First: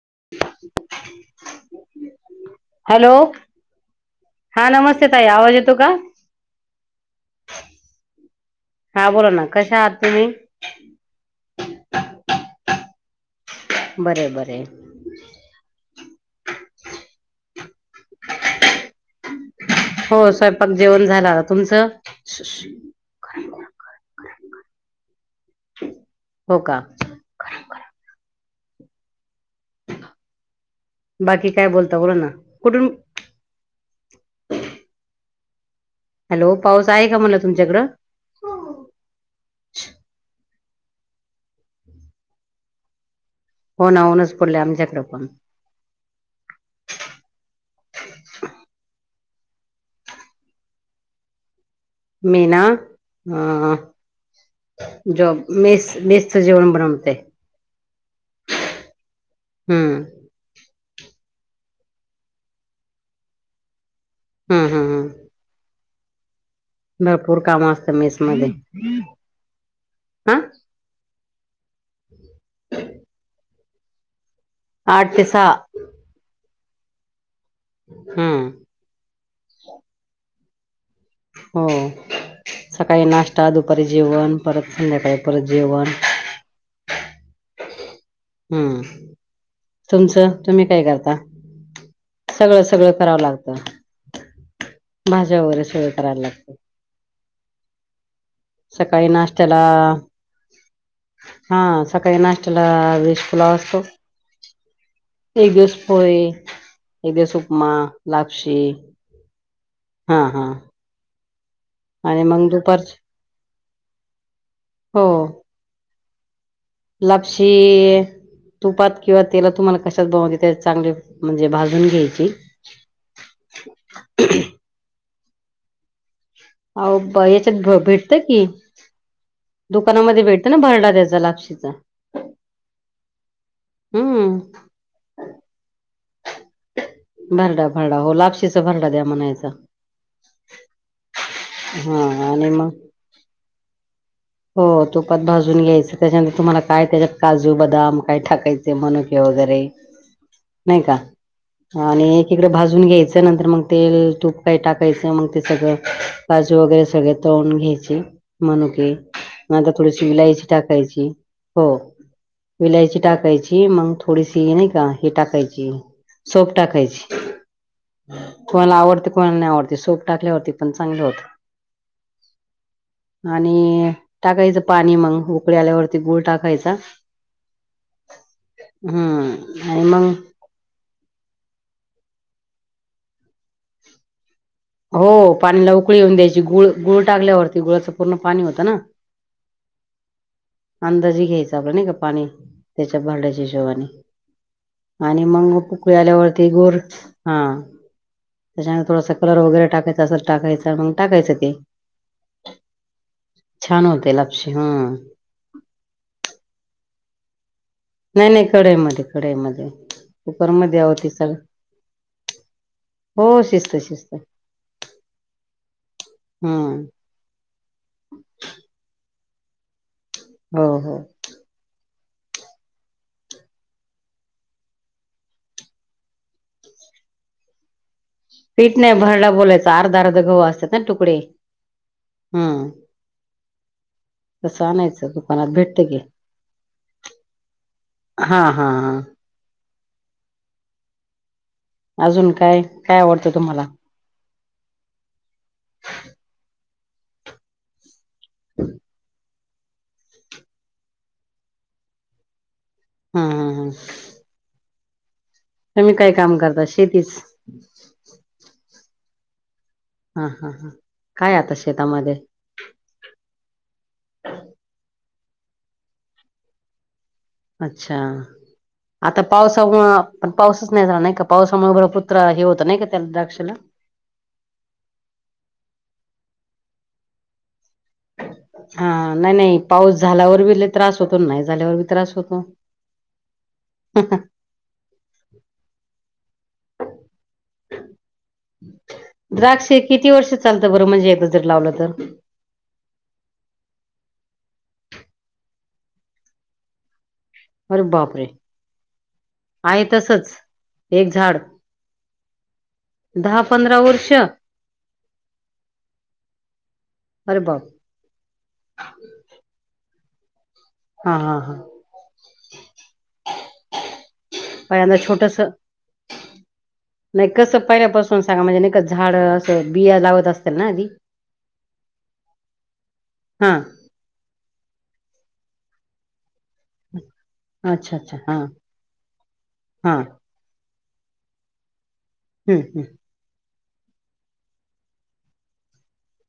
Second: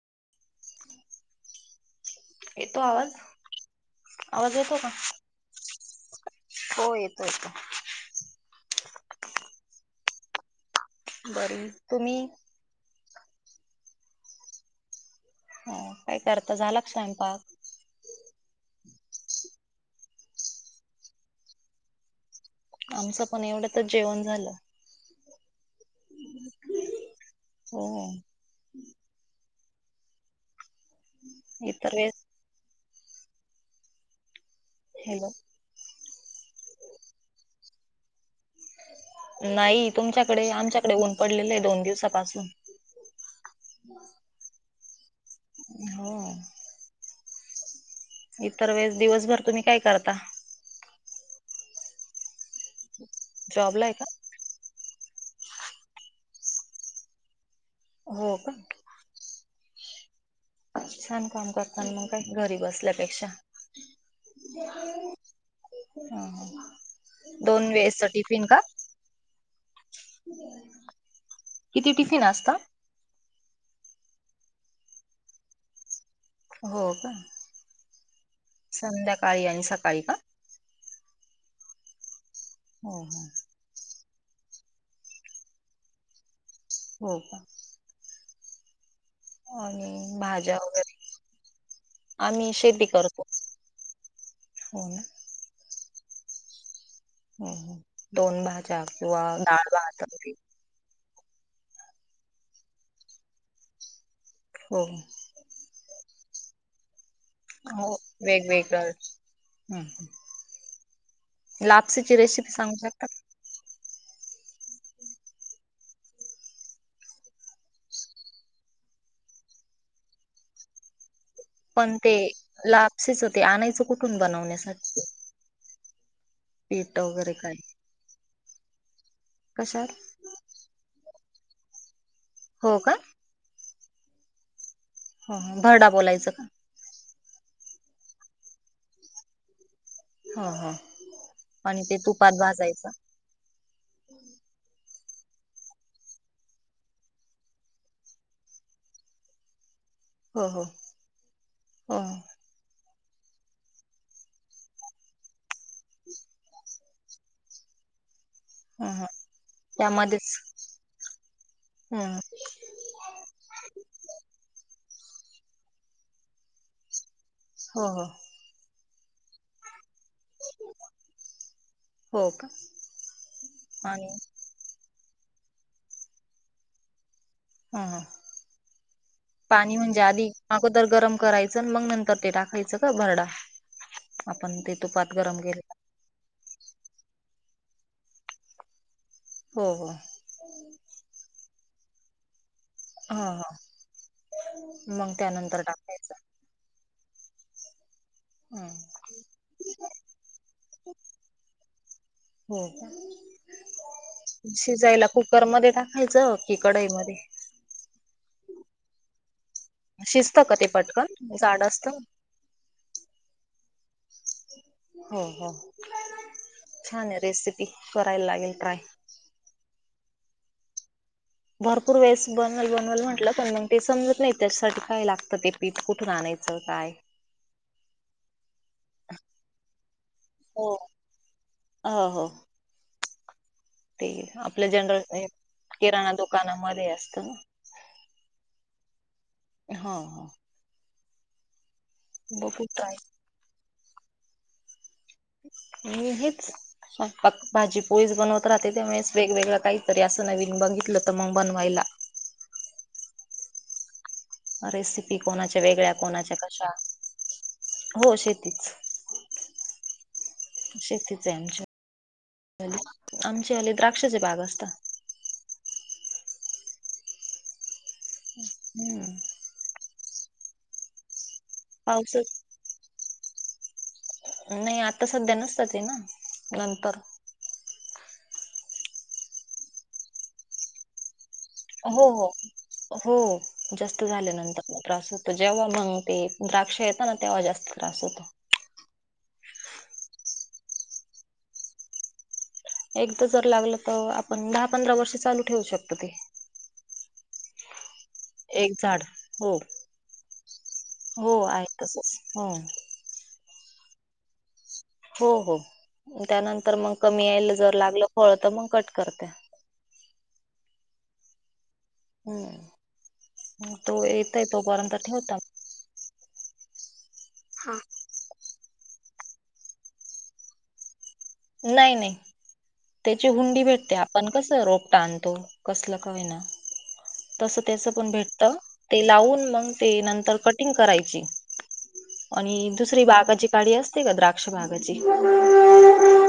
[unintelligible] येतो हॅलो आवाज? आवाज हा येतो का? नमस्ते ताई, आवाज येतो का? हो येतो येतो. हा बोला ना कश आहात तुम्ही? बरी हाय. तुम्ही? बरीयाय, बरीयाय. ह काय करता झाला स्वयंपाक? हो स्वयंपाक जेवण झाला. तुमचं? आमचं पण एवढ तर जेवण झालं. हो का हो. बाकी काय इतर बोलता बोला वेळेस ना? कुठून. हॅलो. हॅलो. पाऊस आहे का मला तुमच्याकडं. नाही तुमच्याकडे, आमच्याकडे, ऊन पडलेलं आहे. दोन दिवसापासून. हो ना हो ऊनच पडलय. आमच्याकडे पण. हो. इतर वेळेस दिवसभर तुम्ही काय करता? मी, ना. जॉबला आहे का? जोब मेस. मेसच जेवन बनवते. हो का. हम्म. छान काम करताना मग काही घरी बसल्यापेक्षा. हम्म हम्म हम्म ह. भरपूर काम दोन असतं वेळचे मेस मध्ये टिफिन का? हा किती टिफिन असत? आठ ते सहा. हो का? हम्म संध्याकाळी आणि सकाळी का? हो. हो सकाळी हो नाश्ता, दुपारी जेवण परत, संध्याकाळी परत जेवण. हो का? हम्म. आणि तुमचं भाज्या तुम्ही वगैरे काय करता? आम्ही शेती सगळं-सगळं करावं करतो लागत. हो ना भाज्या वगैरे सगळ करायला लागत. दोन भाज्या किंवा नाश्त्याला दाळ भात. हा सकाळी नाष्त्याला व्हेज फुलाव असतो. हो एक दिवस पोहे. एक दिवस उपमा हो लापक्षी. वेगवेगळं हा हा. लापसची आणि मग रेसिपी सांगू दुपारची शकतात. हो. लापशी इ तुपात किंवा तेला तुम्हाला कशात बनून देते चांगले. म्हणजे भाजून पण ते घ्यायची लापसीचं ते आणायचं कुठून बनवण्यासाठी. पीठ अ वगैरे काय याच्यात भेटत की कशात दुकानामध्ये भेटतं ना भरड देत. ला लापशीचा. हो का हम्म. हो भरडा बोलायचं का. भरडा भरडा हो लापशीचा भरडा द्या म्हणायचा. ह ह आणि ते हा तुपात आणि मग भाजयचं. हो तुपात भाजून घ्यायचं त्याच्यानंतर तुम्हाला काय त्याच्यात काजू बदाम काय टाकायचे मनुके वगै वगैरे हो हो नाही का हो आणि एकीकडे भाजून घ्यायचं. त्यानंतर मग तेल तूप काही टाकायच मग ते सगळं काजू वगैरे. सगळे तळून घ्यायचे ह मनूके. ह म आता थोडीशी त्यामध्येच विलायची टाकायची हो. हम्म विलायची टाकायची मग थोडीशी नाही का हे टाकायची सोफ टाकायची. हो हो. कोणाला आवडते कोणाला नाही आवडती सोफ. टाकल्यावरती पण चांगले होत, हो का आणि. टाकायचं पाणी मग उकळी आल्यावरती गुळ टाकायचा. ह ह हम्म पाणी आणि म्हणजे मग आधी अगोदर गरम करायचं मग नं तर ते टाकायचं का भरडा? आपण ते तुपात हो गरम पाणीला केलेलं उकळी येऊन द्यायची गुळ गुळ टाकल्यावरती गुळाचं पूर्ण पाणी होतं ना. हो हो अंदाजे घ्यायचं नाही का पाणी. त्याच्या हा भांड्याच्या हा हिशोबाने. आणि त्यानंतर मग उकळी टाकायचं आल्यावरती गोर हा. हम्म त्याच्याम थोडासा कलर वगैरे टाकायचा असं टाकायचं मग टाकायचं ते. हो का छान होते लापशी हा शिजायला कुकर मध्ये टाकायचं की, कढई. मध्ये. नाही नाही कडईमध्ये कढईमध्ये. शिजतं कुकर का ते मध्ये होती सग पटकन जाड असतं हो शिस्त शिस्त. हो हो छान आहे, रेसिपी करायला लागेल ट्राय. हो हो. भरपूर वेळेस बनवल बनवल म्हटलं पण मग ते समजत नाही त्याच्यासाठी काय लागतं ते पीठ कुठंन आणा यच काय. [inaudible] पीठ नाही भरडा बोलायचा अर्धा, अर्ध गहु हो असतात ना तुकडे हो हो ह. ते आपलं जनरल दुकानात भेटत की किराणा दुकानामध्ये असत ना. हा हा हा. हो हो अजून काय बघू ट्राय काय आवडतं तुम्हाला? मी हेच स्वयंपाक भाजी पोळीच बनवत राहते त्यामुळेच वेगवेगळ. काहीतरी असं नवीन बघितलं तर मग बनवायला हा हा हा. की कोणाच्या वेगळ्या तुम्ही काय कोणाच्या काम करता कशा शेतीच हो शेतीच. हा हा हा काय आता शेतामध्ये? आमचे हले द्राक्षाचे बाग असता. अच्छा, हम्म आता पावसा पण पाऊसच नाही झाला नाही का. पावसाममुळं उभ पुत्रा पावसात हे होत नाही का त्या द्राक्षाला नाही आता सध्या नसतात हे ना, नंतर हा. नाही, नाही पाऊस झाल्यावर वि लय त्रास होत हो, हो, हो. जास्त झाल्यानंतर त्रास होतो जेव्हा मंग ते द्राक्ष येत ना तेव्हा जास्त त्रास होतो. द्राक्ष किती वर्ष चालतं बरं? म्हणजे एकदा जर लावलं तर. एकदा जर लावलं तर आपण दहा, पंधरा वर्ष चालू ठेवू शकतो ते. अरे बापरे! एक झाड हो आहे तसंच. हो. आहे तसंच हो. दहा पंधरा वर्ष हो हो. त्यानंतर मग कमी यायला बाप जर लागलं फळ तर मग कट करते. हा. हा. हा. हम्म. तो येतय तोपर्यंत पहिल्यांदा छोटस ठेवतात. नाही कसं पहिल्यापासून सांगा म्हणजे न झाडं असं बिया लावत असतील ना आधी नाही नाही त्याची हा हुंडी भेटते. आपण कसं रोपटं आणतो. कसलं का होईना तसं त्याच अच्छा पण अच्छा हा भेटत, ते लावून मग हा ते नंतर कटिंग करायची हम्म आणि हम्म दुसरी बाग जी गाडीअसते का द्राक्ष बागाची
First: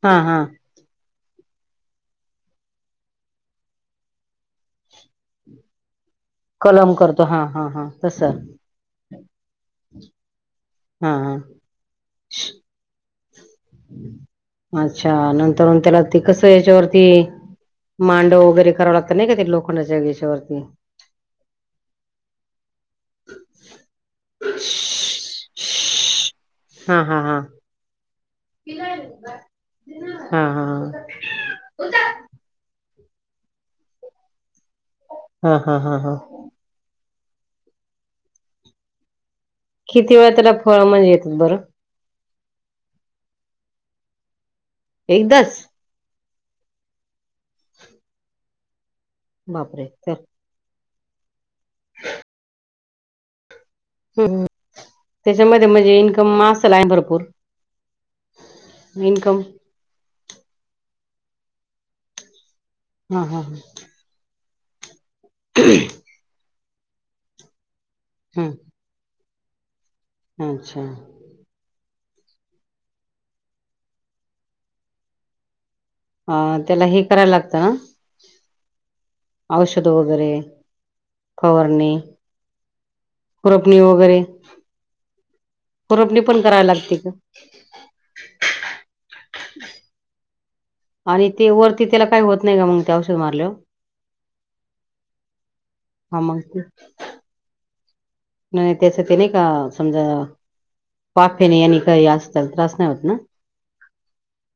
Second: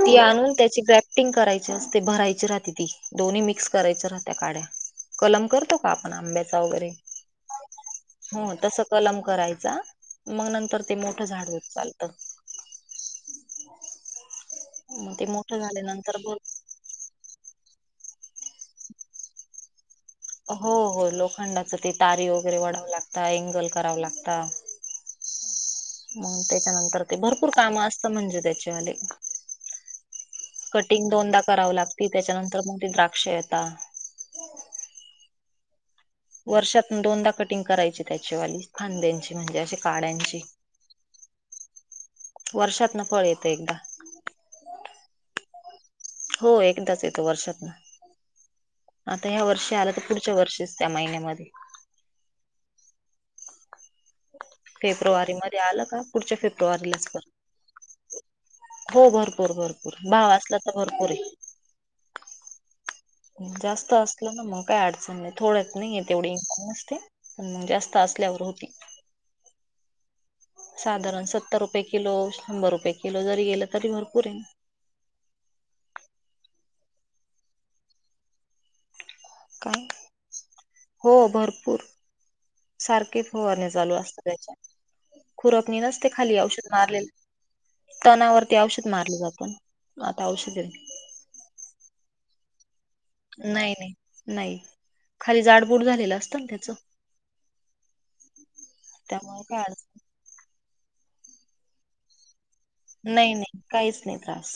हा ती हा आणून त्याची ग्राफ्टिंग करायची असते भरायची राहते ती, दोन्ही मिक्स करायच्या राहत्या काड्या कलम करतो का? आंब्याचा वैगेरे कलम करतो हा हा हा तसं हो तसा कलम करायचा मग नंतर ते हा मोठं हा झाड होत चालतं. अच्छा! मग ते मोठं नंतर त्याला झाल्यानंतर ते ब कसं याच्यावरती मांडव वगैरे कराव लागत नाही का ते लोखंडाच्या याच्यावरती हो, हो. लोखंडाच ते तारी वगैरे ओढावं लागत, एंगल करावं लागत [inaudible] मग हा त्याच्यानंतर ते हा हा भरपूर काम असत म्हणजे त्याच्यावाले हा हा कटिंग दोनदा करावं लागती, त्याच्या नंतर मग ते द्राक्ष येतात. हा, हा, हा. वर्षातुन दोनदा कटिंग करायची त्याचेवाली फांद्यांची. म्हणजे अशी किती वेळा काड्यांची त्याला फळ म्हणजे येतात बरं वर्षात न फळ येत एकदा. एकदाच? हो एकदाच येतो वर्षातन, आता ह्या वर्षी बापरे आलं तर पुढच्या वर्षीच- त्या महिन्यामध्ये- ह [unintelligible] फेब्रुवारी मध्ये त्याच्यामध्ये आलं म्हणजे का पुढच्या इन्कम आसल आहे फेब्रुवारीलाच कर भरपूर- हो इन्कम भरपूर-भरपूर भाव असला तर भरपूर आहे- हा हा जास्त असल ना मग काही अडचण नाही. थोड्यात नाहीय तेवढी इनकम असते. पण मग जास्त- असल्यामूळ ह होते. अच्छा साधारण सत्तर रुपये किलो. किलो. शंभर रुपये किलो. जरी गेलं तरी भरपूर हे. अ त्याला हे करायला लागतं ना- काय औषध वगैरे हो भरपूर फवारणी- सारखे फवारण्या खुरपणी चालू असते. वगैरे त्यांच्या - खुरपनी नसते खुरपणी खाली. पण औषध करायला लागते का मारलेले- तणावरती औषध मारलं जातं, आता औषध- आणि ते वरती त्याला काही होत नाही का मग? ते औषध मारल्यावर नाही नाही नाही खाली जाडबूड झालेलं हा असतं मग ना ते त्याच-. नाही नाही त्याच ते नाही त्यामुळे का काय अडचण समजा वाफेन यांनी काही असं - नाही नाही काहीच नाही त्रास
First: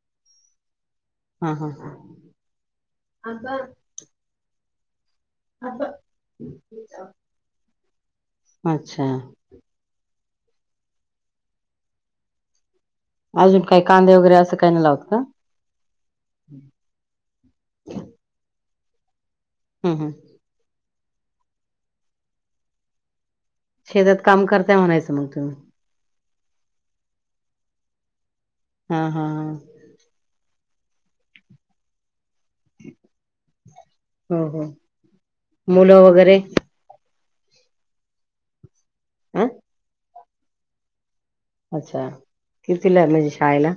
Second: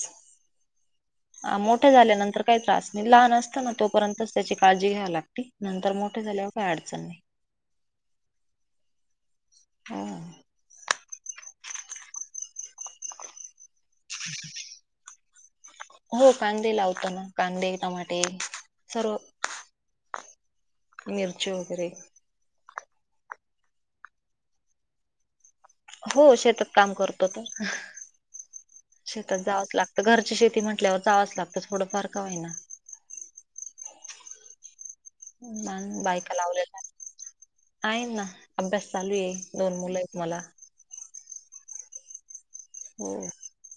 हा ह हा मोठ्या झाल्यानंतर काही त्रास नाही लहान असत ना तोपर्यंत त्याची- काळजी घ्या लागते नंतर मोठे झाल्यावर काय अडचण नाही. अच्छा- अजुन काही कांदे वगैरे असं काही ना लावत काॽ हो कांदे लावतो ना कांदे टमाटे सर्व- हम्म हम्म. मिरची वगैरे- शेतात काम करताय म्हणायचं मग तुम्ही- हो शेतात काम करतो तर हा हा शेतात हा जावंच लागत घरची शेती म्हटल्यावर जावंच लागतं थोडं फार का होई ना. हो हो. मुलं बायका वगैरे लावलेल्या, आहे ना अभ्यास चालू आहे हा दोन मुलं- मला- अच्छा कित विला आहे हो म्हणजे शाळेला-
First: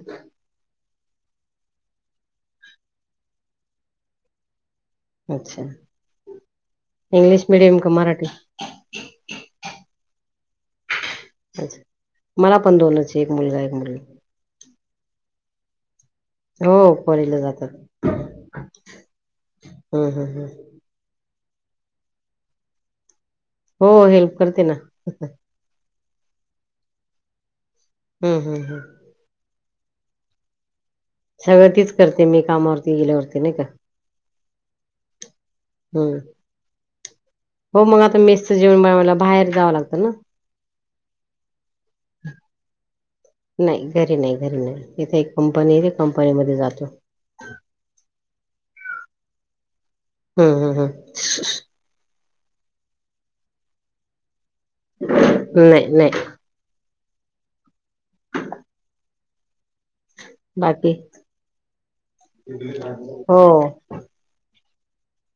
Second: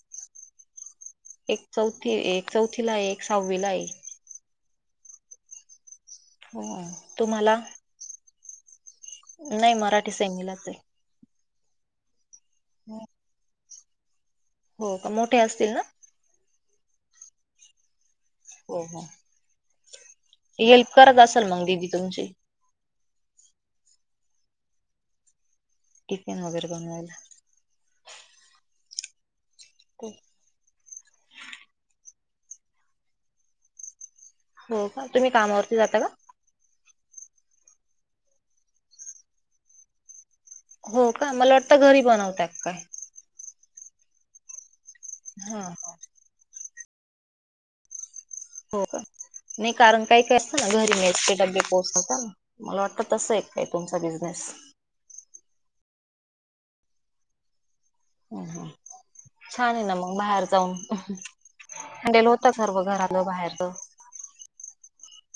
एक चौथी एक चौथीला आहे एक सहावीला आहे- अच्छा हो इंग्लिश तुम्हाला मीडियम का मराठी- नाही मराठी सैनलाच आहे. अच्ा मला पण दोनच एक मुलगा एक मुलगा. हो का मोठे असतील ना. हो पहिलीला जातात. हो हो हम्म हम्म हम्म हेल्प करत अस. ल मगली ती तुमची. हो हेल्प करते ना. टिफिन वगैरे बनवायला. हम्म हम्म हम्म [unintelligible] सगळं तीच करते मी कामावरती गेल्यावरती नाही का? हो का तुम्ही कामावरती जाता का. हम्म हो मग आता मेस्चं जेवण बनवायला बाहेर जावं लागतं ना. हो का मला वाटतं घरी बनवतत काय. नाही घरी नाही घरी नाही इथे एक हा हा. कंपनी आहे कंपनी मध्ये जातो. हो का नाही कारण काही काय हम्म असतं हम्म ना घरी मयचे डबे हम्म पोहचवता ना मला वाटतं तस एक काय तुमचा बिझनेस. नाही नाही. हम् ह छान आहे ना मग बाहेर जाऊन. बाकी हांडेल होत सर्व घरानं हो बाहेरच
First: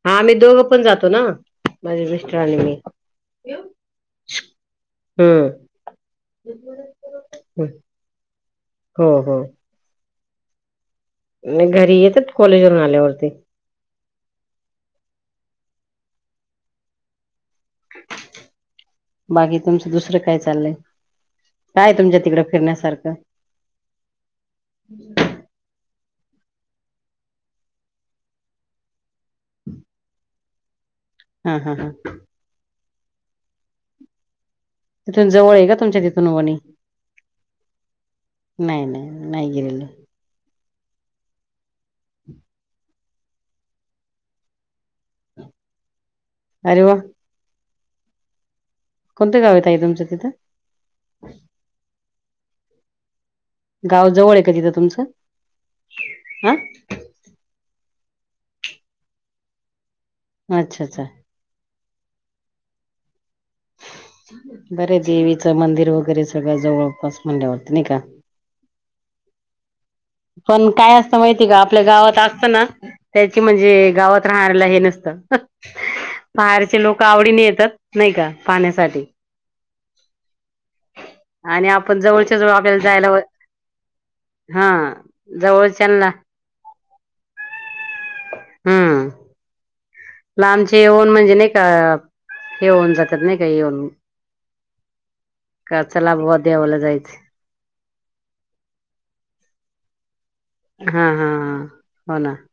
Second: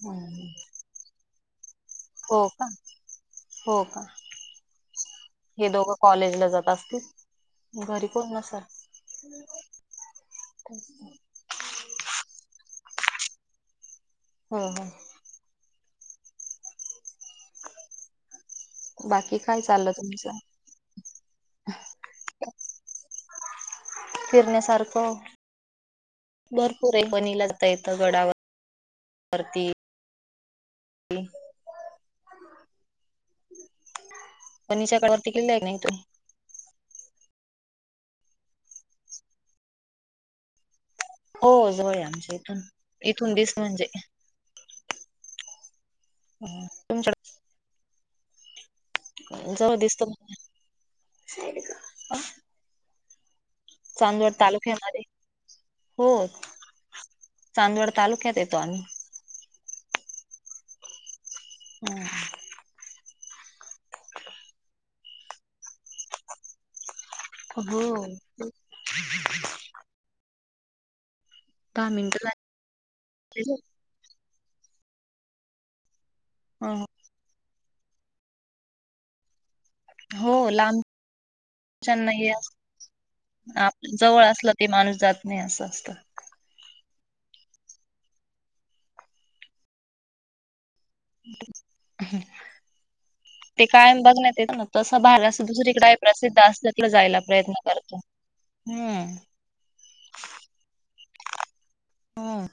हा मी दोघं पण जातो ना. माझे मिस्टर हो आणि का मी हो का. हम्म हे दोघं कॉलेजला जात असतील. हम्म. घरी कोण अससा. हो हो घरी येतच कॉलेजवरून आल्यावरती. हो ह. बाकी तुमचं दुसरं काय चाललंय. काय तुमच्या तिकडं फिरण्यासारखं. फिरण्यासारख. भरपूर एक बनी लागता येतं गडावर वरती. हा हा हा. फनीच्या तिथून कडावरती किल्ला जवळ की आहे का नाही इथून तुमच्या तिथून वणी. नाही, नाही, नाही गेलेल. हो जवळ आमच्या इथून, इथून दिस म्हणजे. अ अरे वा तुमच्याकड कोणतं गाव येत जवळ आहे ताई दिसत तुमचं म तिथं गाव चांदवड जवळ आहे का तिथं तालुक्या मध्ये तुमचं हो हा चांदवड तालुक्यात येतो आणि अच्छा, अच्छा हूं! बरे देवीचं मंदिर वगैरे सगळं जवळपास म्हणल्यावरती हो! नाही का पण काय असत माहिती का, आपल्या दहा गावात मिनिटं असत ना त्याची झाली म्हणजे गावात राहणारला हे नसत अ बाहेरचे लोक आवडीने येतात नाही का पाहण्यासाठी हो लांब आणि आपण जवळच्या, जवळ आपल्याला जायला आप जवळ असलं ते हा माणूस जात नाही असं असत. जवळच्याला हूं लांबचे येऊन म्हणजे नही का? हे होऊन जातात नाही का ते येऊन कायम बघण्यात येत ना, तसं बाहेर अस दुसरीकडे का काय चला बुवा प्रसिद्ध असल्या देवाला तीत जायला जायचं प्रय हूं! हा हा हा हो ना! हम्म.